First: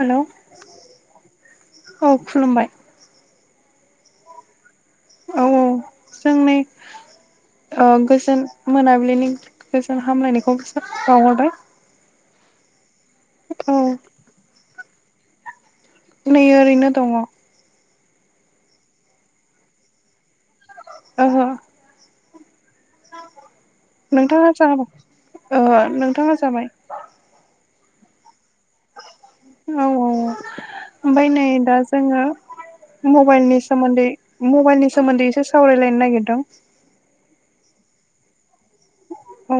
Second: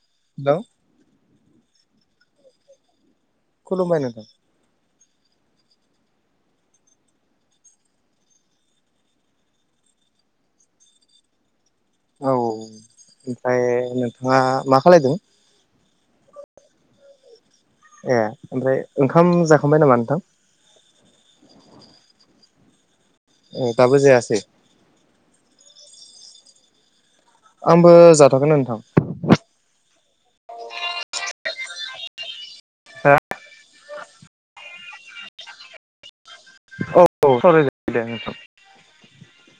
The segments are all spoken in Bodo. हेल' हेलौ औ खुलुमबाय खुलुमबाय नोंथां औ औ जोंनि गोजोन मोनाबिलिनि गोजोन हामलायनायखौ बिसोर बावहरबाय औ ओमफ्राय औ नोंथाङा मा खालायदों नै ओरैनो दङ ए ओमफ्राय ओंखाम जाखांबाय नामा नोंथां ओहो ए दाबो जायासै नोंथाङा जाबौ नोंथाङा जाबाय आंबो जाथआखैनो नोंथां औ औ ओमफफ्राय नै दा जोङो मबाइलनि सोमोन्दै मबाइलनि सोमोन्दै एसे सावरायलायनो नागिरदों औ औ स दे नोंथां औ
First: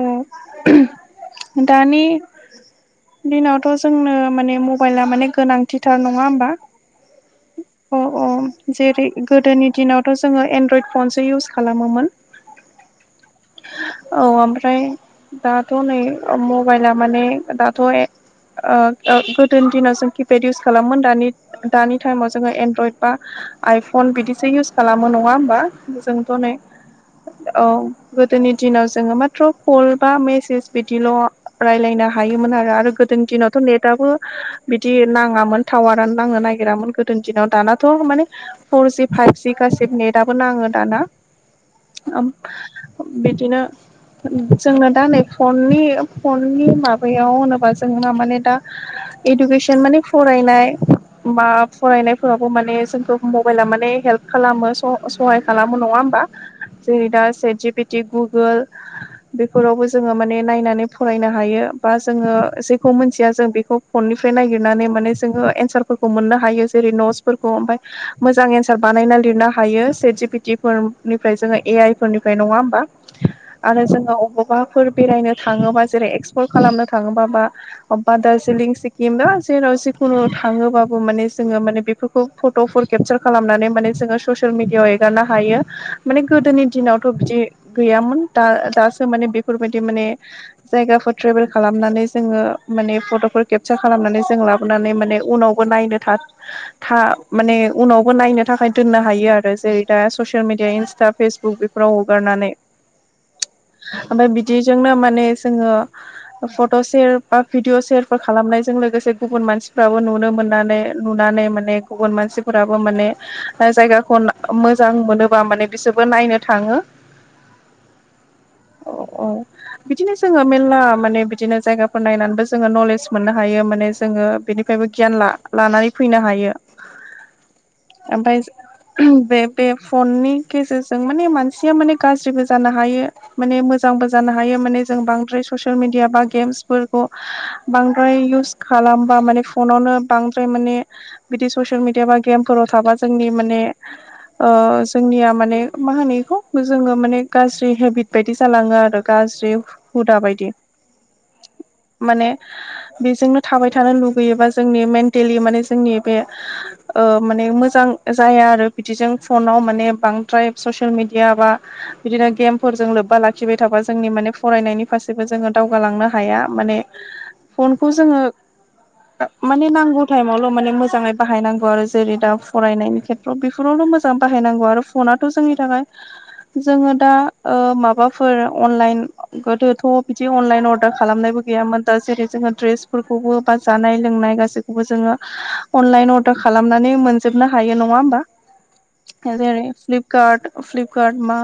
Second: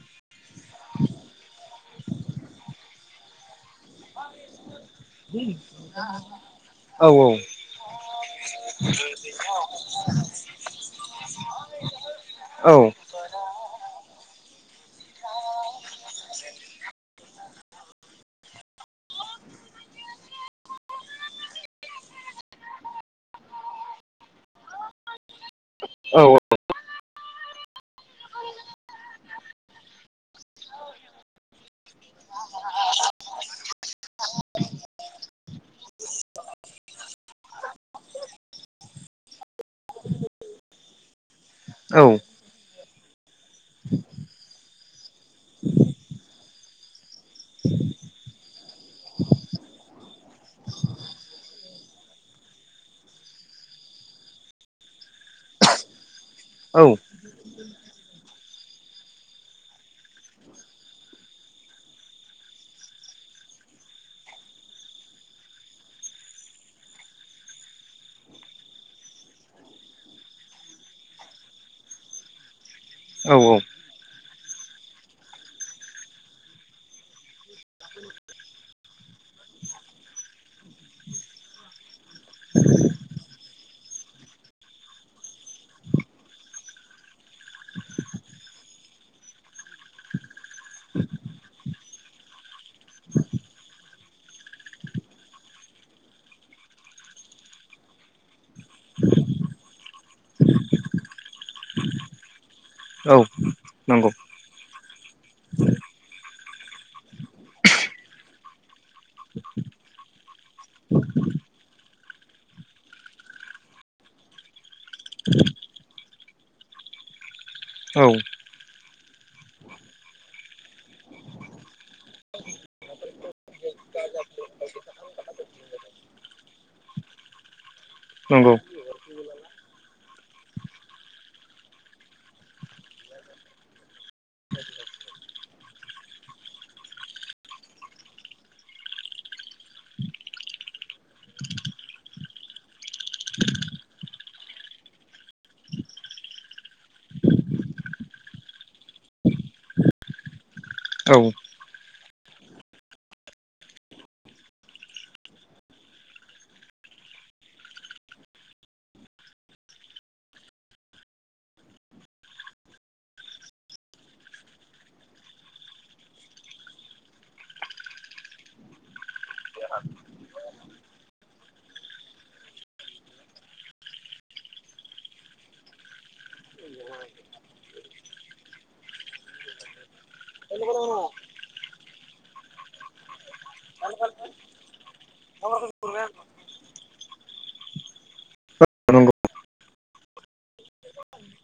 दानि दिनावथ' जोंनो माने अयला माने गोनांथिथार नङा होमबा औ औ अ औ जेरै गोदोनि दिनावथ' जोङो एनड्रयड फनसो इउस खालामोमोन औ [unintelligible] औ ओमफ्राय दाथ' नै मबाइला माने दाथ' ओ गोदोनि दिनाव जों किपेड इउस खालामोन दानि दानि टाइमाव जोङो एनड्रइड बा आइफन बिदिसो इउस खालामो नङा होमबा। औ जोंथ' नै औ गोदोनि दिनाव जोङो माथ्र' कल बा मेसेज बिदिल' राय्लायनो हायोमोन आरो आरो गोदोनि दिनावथ' नेटबो बिदि नाङामोन टावारानो नांनो नागिरामोन गोदोनि दिनाव दानाथ' माने फरजि फाइभजि गासिबो नेटआबो नाङो दाना औ। [unintelligible] बिदिनो जोङो दा नै फननि फननि माबायाव होनोबा जों मा माने दा एडुकेसन माने फरायनाय। मा फरायनायफोरावबो माने जोंखौ मबाइला माने हेल्प खालामो स-सहाय खालामो नङा होमबा। औ जे दा सेत जिपिटि गुगोल बेफोरावबो जोङो माने नायनानै फरायनो हायो बा जोङो जेखौ मोनथिया जों बेखौ। फननिफ्राय नायागिरनानै माने जोङो एन्सारफोरखौ मोननो हायो जेरै नटसफोरखौ ओमफाय। मोजां एन्सार बानायना लिरनो हायो सेत जि पि टि फोरनिफ्राय जोङो ए आइ फोरनिफ्राय नङा होमबा? औ आरो जोङो अबावबाफोर बेरायनो थाङोबा जेरै एक्सप्लर खालामनो थाङोबा बा। अबा दार्जिलिं सिक्किम दा जेराव जिखुनु थाङोबाबो माने जोङो माने बेफो खुब फट'फोर केपसार खालामनानै माने जोङो ससियेल मिेडियाआव एगारनो हायो माने गोदोनि दिनावथ' बिदि। गैयामोन दा दासो माने बेफोरबायदि माने। जायगाफोर ट्रेभेल खालामनानै जोङो माने फट'फोर केपसार खालामनानै जों लाबोनानै माने उनाव। नायनो थार। था माने उनावबो नायनो थाखाय दोननो हायो आरो जेरै दा ससियेल मिडिया इन्सटा फेसबुक बेफ राव अगारनानै। औ। नंगौ ओमफाय बिदिजोंनो माने जोङो। फट' सेर बा भिडिअ सेरफोर खालामनायजों लोगोसे गुबुन मानसिफ्राबो नुनो मोननानै। नुनानै माने गुबुन मानसिफोराबो माने। जायगाखौ मोजां मोनोबा माने बिसोरबो नायनो थाङो। औ। औ औ। बिदिनो जोङो मेलला माने बिदिनो जायगाफोर नायनानैबो जोङो नलेज मोननो हायो माने जोङो बिनि। बेबो गियान ला लानानै फैनो हायो। ओमफाय नंगौ बे बे फननि गेजेरजों माने मानसिया माने। गाज्रिबो जानो हायो। माने मोजांबो जानो हायो माने जों बांद्राय ससियेल मिडिया बा गेम्सफोरखौ बांद्राय इउस। खालामबा माने फनावनो बांद्राय माने। बिदि ससियेल मिडिया बा गेमफोराव थाबा जोंनि माने। ओ जोंनिया माने मा होनो इखौ। जोङो माने गाज्रि हेबिट बायदि जालाङो आरो गाज्रि हुदा बायदि। औ। माने। बेजोंनो थाबाय थानो लुगैयोबा जोंनि मेन्टेलि माने जोंनि बे। ओ माने मोजां जाया आरो बिदिजों फनाव माने बांद्राय ससियेल मिडिया बा। बिदिनो गेमफोरजों लोब्बा लाखिबाय थाबा जोंनि माने फरायनायनि फारसेबो जोङो दावगालांनो हाया माने। फनखौ जोङो। माने नांगौ टाइमावल' माने मोजाङै बाहायनांगौ आरो जेरै दा फरायनायनि खे बेफोरावनो मोजां बाहायनांगौ आरो फनाथ' जोंनि थाखाय जोंङो दा ओ माबाफोर अनलाइन गोदोथ' बिदि अनलाइन अर्दार खालामनायबो गैयामोन। दा जेरै जोंङो द्रेसफोरखौबो बा जानाय लोंनाय गासैखौबो जोंङो अनलाइन अर्डार खालामनानै मोन जोबनो हायो नङा होमबा नंगौ जेरै फ्लिपकार्ट फ्लिपकार्ट मा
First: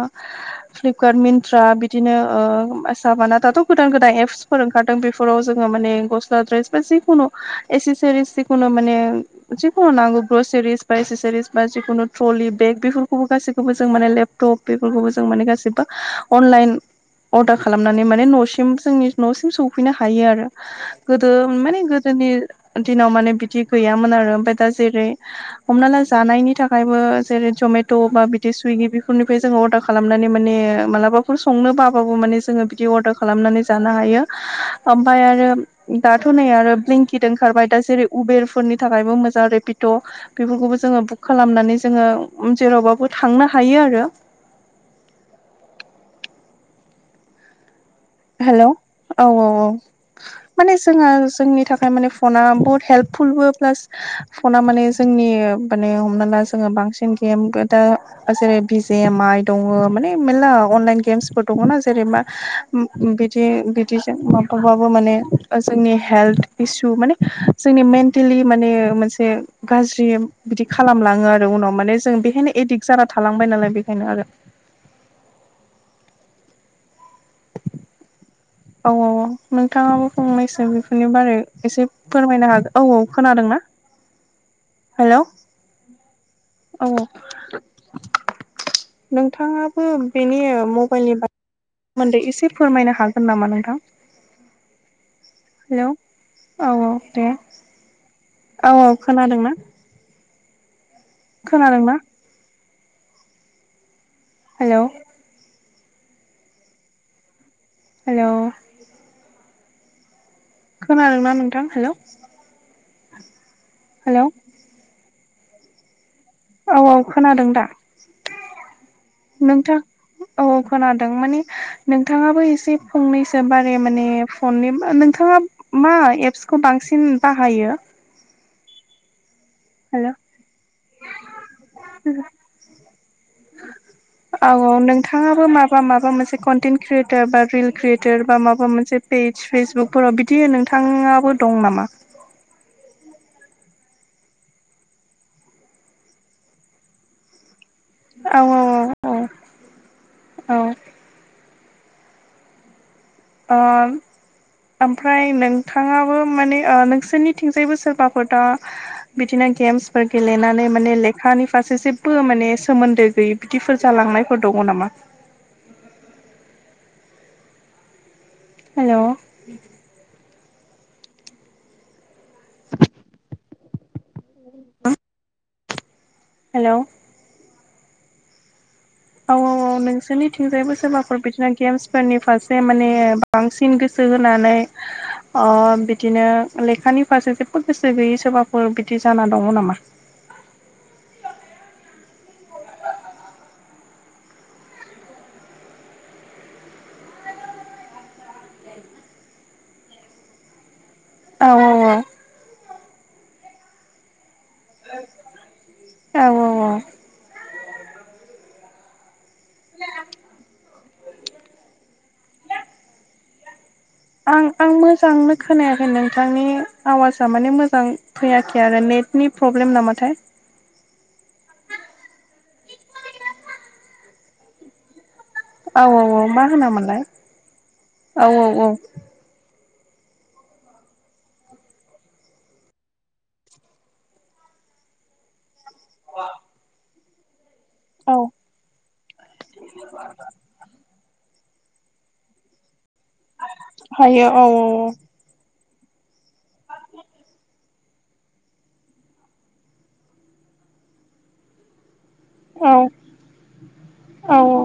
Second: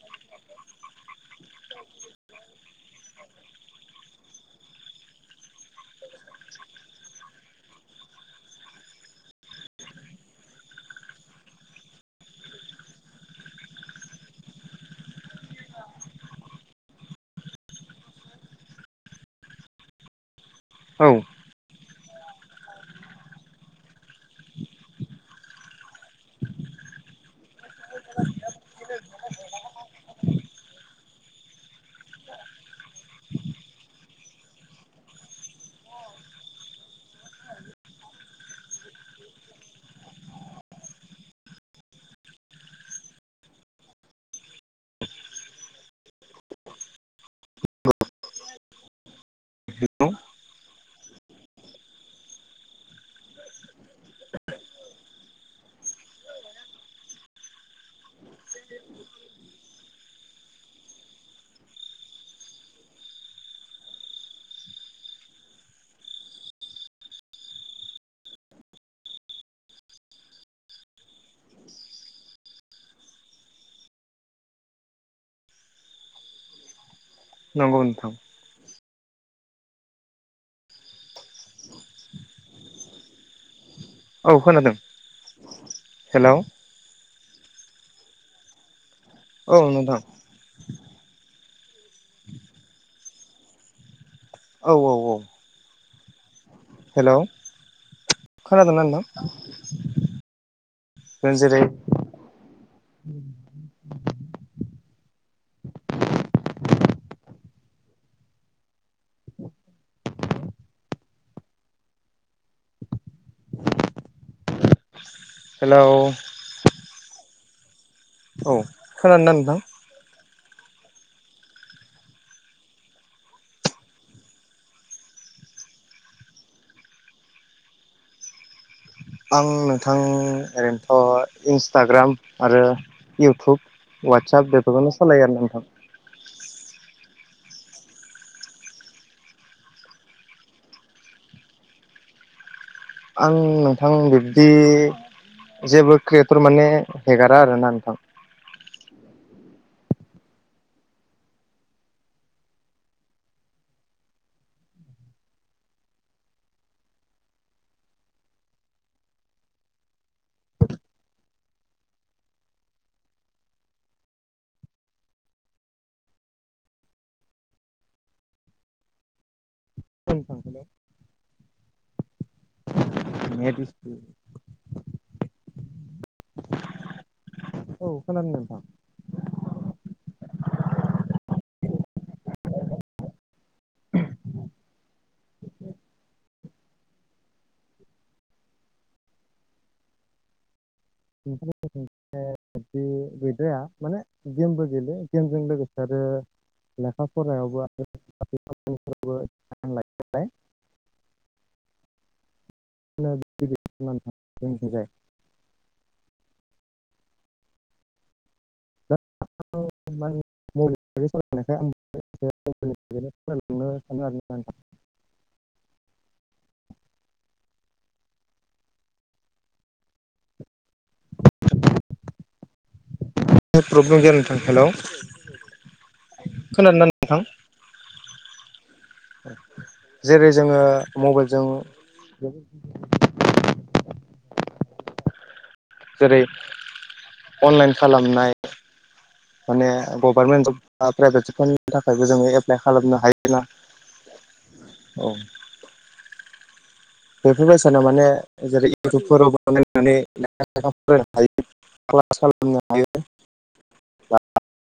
फ्लिपकार्ट मिन्त्रा बिदिनो ओ साबाना दाथ' गोदान गोदान एप्सफोर खारदों बेफोराव जोङो माने गस्ला द्रेस बा जिखुनु एसेसरिस जिखुनु माने। जिखुनु नांगौ ग्रसेरिस बा एसेसरिस बा जिखुनु ट्रलि बेग बेफोरखौबो गासैखौबो जों माने लेब टप बेफोरखौबो जों माने गासिबो अनलाइन। अर्दार खालामनानै माने न'सिम जोंनि न'सिम सफैनो हायो आरो औ गोदो माने। जोंनि दिनाव माने बिदि गैयामोन आरो ओमफाय दा जेरै। हमना ला जानायनि थाखायबो जेरै जमेट' बा बिदि सुइगि बिफ फोरनिफ्राय जोंङो अर्डार खालामनानै माने मालाबाफोर संनो बाबाबो माने जोंङो बिदि अर्डार खालामनानै जानो हायो। ओमफाय आरो दाथ' नै आरो ब्लेंकिट ओंखारबाय दा जेरै उबेरफोरनि थाखायबो मोजां रेपिट'। बेफोरखौबो जोंङो बुक खालामनानै जोंङो जेरावबाबो थांनो हायो आरो‌। [inaudible] हेल' औ औ औ। माने जोंहा जोंनि थाखाय माने फना बहुत हेल्पफुलबो प्लास फना माने जोंनि माने हमना ला जोंङो बांसिन गेम दा जेरै भिेजे एम आइ दङ माने मेनला अनलाइन गेमसफोर दङना जेरै मा बिदि बिदिजों माबबाबो माने जोंनि हेल्थ इसु माने जोंनि मेन्टेलि माने मोनसे गाज्रि बिदि खालामलाङो आरो उनाव माने जों बेहायनो एडक्ट जाना थालांबाय नालाय बेखायनो आरो। नंगौ नोंथां। औ औ औ नोंथाङाबो फंनैसो बेफोरनि बारै एसे फोरमायनो हागोन औ औ खोनादों ना? औ खोनादों। हेल'। हेल'। औ औ नोंथाङाबो नोंथां बेनि मबाइलनि सोमोन्दै एसे फोरमायनो हागोन नामा नोंथां? औ औ औ। हेलौ औ औ हेलौ दे औ खोनादोंना औ नोंथां खोनादों ना? जेरै खोनादोंना हेल'। हेल'। खोनादों ना नोंथां हेल'? हेल'। हेलौ। औ औ खोनादों दा औ खोनादोंना नोंथां? औ औ खोनादों माने नोंथाङाबो एसे फंनैसो बारे माने फननि नोंथाङा मा एप्सखौ बांसिन बाहायो? आं नोंथां हेलौ ओरैनोथ' इन्सटाग्राम आरो इउटुब औ वाटसाप औ बेफोरखौनो सालायो आरो नोंथाङाबो नोंथां। माबा मोनसे कन्टेन्ट क्रियेटार बा रिल क्रियेटार बा माबा मोनसे पेज फेसबुकफोराव बिदि नोंथाङाबो दं नामा? आं नोंथां बिब्दि जेबो क्रियेटर माने हेगारा आरोना नोंथां। औ औ औ औ औ। ओ ओमफ्राय नोंथाङाबो माने ओ नोंसोरनिथिंजायबो सोरबाफोर दा बिदिनो गेम्सफोर गेलेनानै माने लेखानि फारसे जेबो माने सोमोन्दो गैयि बिदिफोर जालांनायफोर दङ नामा? हेल' [unintelligible] [inaudible] [unintelligible] हेल'। औ खोनादों नोंथां। औ औ औ। नोंसोरनिथिंजायबो सोरबाफोर बिदिनो गेम्सफोरनि फारसे माने बांसिन गोसो होनानै ओ बिदिनो लेखानि फारसे जेबो गोसो गैयै सोरबाफोर बिदि जाना दङ नामा?? [inaudible] बिदि गैद्राया माने गेमबो गेल [unintelligible] हेमजों लोगोसे आरो लेखा फरायावबो आरो [unintelligible] औ औ औ। मबाइल औ औ औ। [unintelligible] फरायलांनो सानो आरोना आं नोंथां। आं मोजांनो खोनायाखै नोंथांनि आवाजा माने मोजां फैयाखै आरो नेटनि प्रब्लेम नामाथाय। नेट प्रब्लेम गैया नोंथां हेल'। औ औ औ मा होनामोनलाय औ औ औ। जेरै जोङो मबाइलजों जेरै अनलाइन औ खालामनाय माने गभारमेन्ट जब बा प्राइभेट जबफोरनि थाखायबो जोङो एप्लाइ खालामनो हायोना। हायो औ औ औ। बेफोरबायसानाव माने जेरै इउटुबफोरावबो नायनानै लेखा [unintelligible] फरायनो हायो। क्लास खालामनो औ हायो बा औ औ।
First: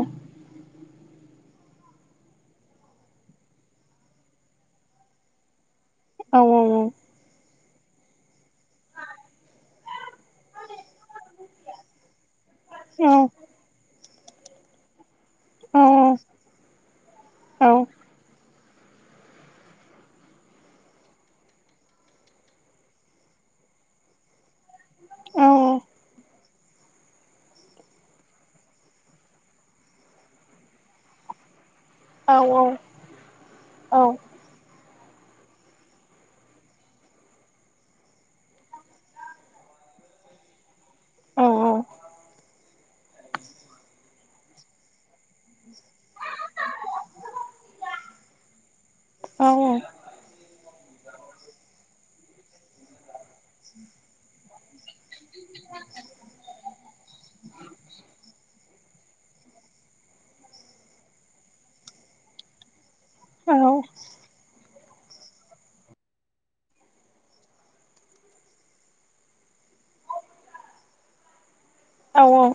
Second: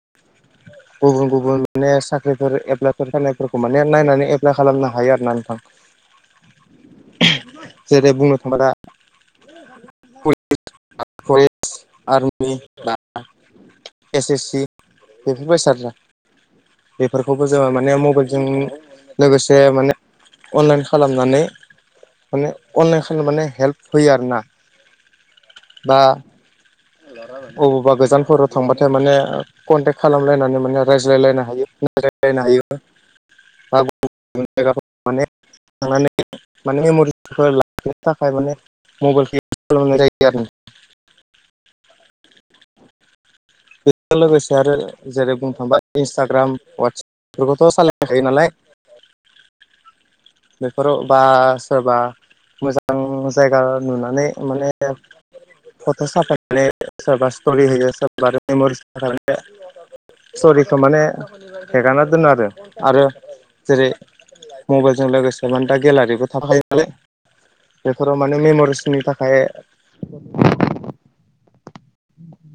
गुबुन गुबुन माने साख्रिफोर एप्लाइफोर फैनायफोरखौ माने नायनानै एप्लाय खालामनो हायो आरो ना नोंथां। औ औ औ। जेरै बुंनो थाङोबा दा औ [unintelligible] एस एस सि बेफोरबाय सारजा बेफोरखौबो जोङो माने मबाइलजों लोगोसे माने अनलाइन खालामनानै माने अनलाइन खामनो माने हेल्प होयो आरोना बा अबावबा गोजानफोराव थांबाथाय माने कनटेक्ट खालामलायनानै माने रायज्लायलायनो हायो। [unintelligible] थांनानै माने मेमरिफोर लाखिनो थाखाय माने मबाइलखौ [unintelligible] खालामनाय जायो आरो। औ औ। बेजों लोगोसे आरो जेरै बुंनो थांबा इन्सटाग्राम ववाट्सपफोरखौथ' सालायखायो नालाय। औ औ। बेफोराव बा सोरबा मोजां जायगा नुनानै माने फथ' साफायनानै सोरबा स्टरि होयो सोरबा मेमरिसनि थाखाय माने स्टरिखौ माने हेगारना दोनो आरो आरो जेरै मबाइल जों लोगोसे माने दा गेलारिबो थाखाफायो नालाय बेफोराव माने मेमरिसनि थाखाय औ औ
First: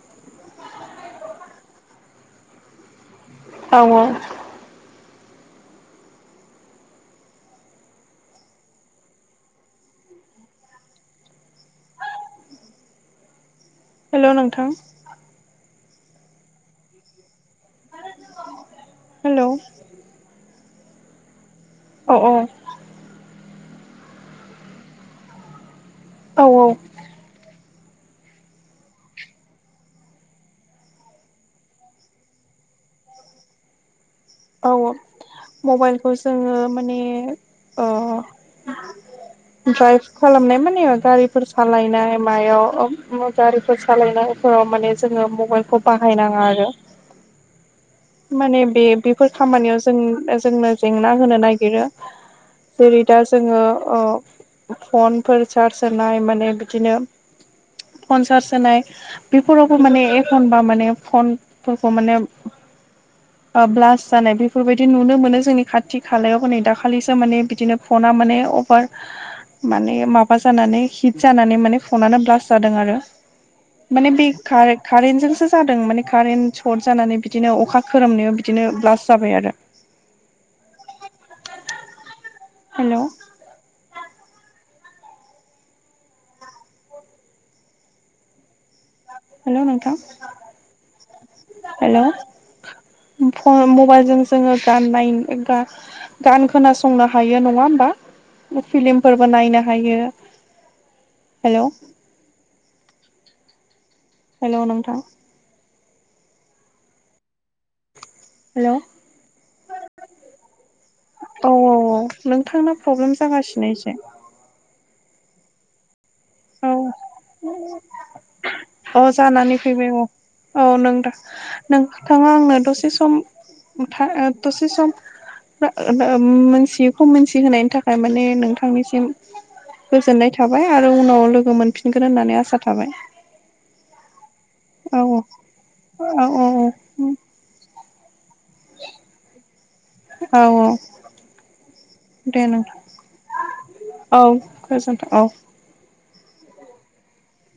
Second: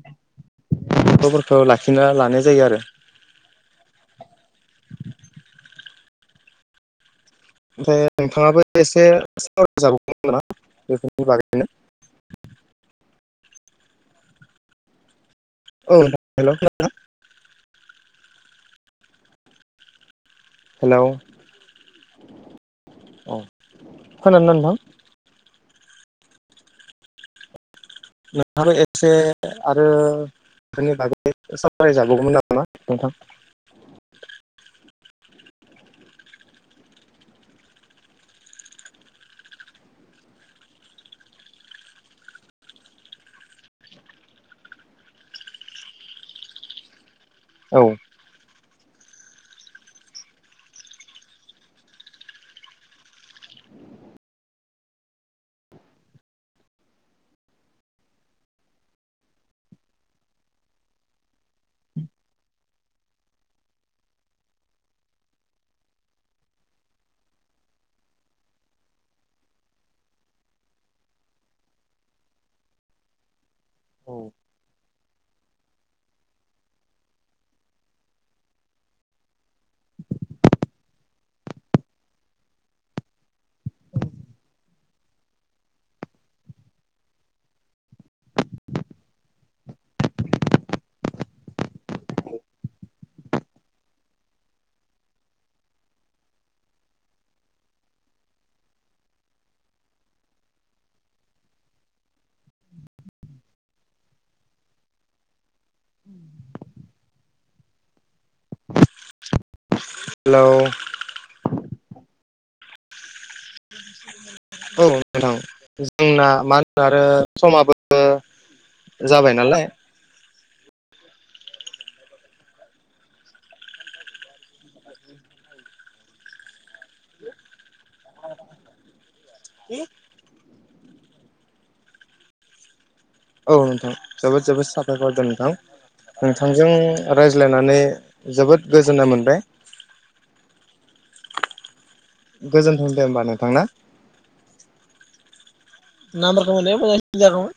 खबरफोरखौ लाखिना लानाय जायो आरो औ औ ओमफ्राय नोंथाङाबो एसे सावराय जाबावगोन मोना बेफोरनि बागैनो हेल' नोंथां। औ हेल' खोनादोंना? हेल' हेल' औ औ औ। औ खोनानो दबां औ औ नोंथांनो एसे आरो बेनि बागै सावरायजाबावगौमोन आरोना नोंथां औ मबाइलखौ जोङो माने ओ दाराइभ खालामनाय माने गारिफोर सालायनाय मायाव गारिफोर सालायनायफोराव माने जोङो मबाइलखौ बाहायनााङा आरो औ माने बे बेफोर खामानियाव जों जोंनो जेंना होनो नागिरो जेरै दा जोङो ओ फनफोर चार्ज होनाय माने बिदिनो फन चार्ज होनाय बेफोरावबो माने एखनबा माने फनफोरखौ माने ओ ब्लास जानाय बेफोरबायदि नुनो मोनो जोंनि खाथि खालायाव नै दाखालिसो माने बिदिनो फना माने अभार माने माबा जानानै हिट जानानै माने फनानो ब्लास्ट जादों आरो माने बे कारे-कारेन्टजोंसो जादों माने कारेन्ट सर्ट जानानै बिदिनो अखा खोरोमनायाव बिदिनो ब्लास जाबाय आरो हेल' हेल' नोंथां हेल' फ-मबाइलजों जोङो गाननाय गा गान खोनासंनो हायो नङा होमबा फिलिमफोरबो नायनो हायो हेल' हेल' नोंथां हेल' हेल' औ औ औ नोंथांना प्रब्लेम जागासिनो एसे औ नोंथां जोंना मा होनो औ आरो समाबो अ जाबाय जानानै नालाय फैबाय औ औ नों दा-नोंथाङा आंनो दसे सम था ओ दसे सम ओम मोनथियैखौ मोनसिहोनायनि था खाय माने नोंथांनिसिम गोजोननाय थाबाय आरो उनाव लोगो मोनफिनगोन होननानै आसा थाबाय औ नोंथां जोबोद जोबोद औ साफायखर दे नोंथां औ औ नोंथांजों रायज्लायनानै जोबोद गोजोन्नाय मोनबाय औ औ दे नोंथां गोजोन्थों दे होमबा नोंथांना औ गोजोन्थों औ नामबारखौ हरनायबा मोजांसिन जागौमोन।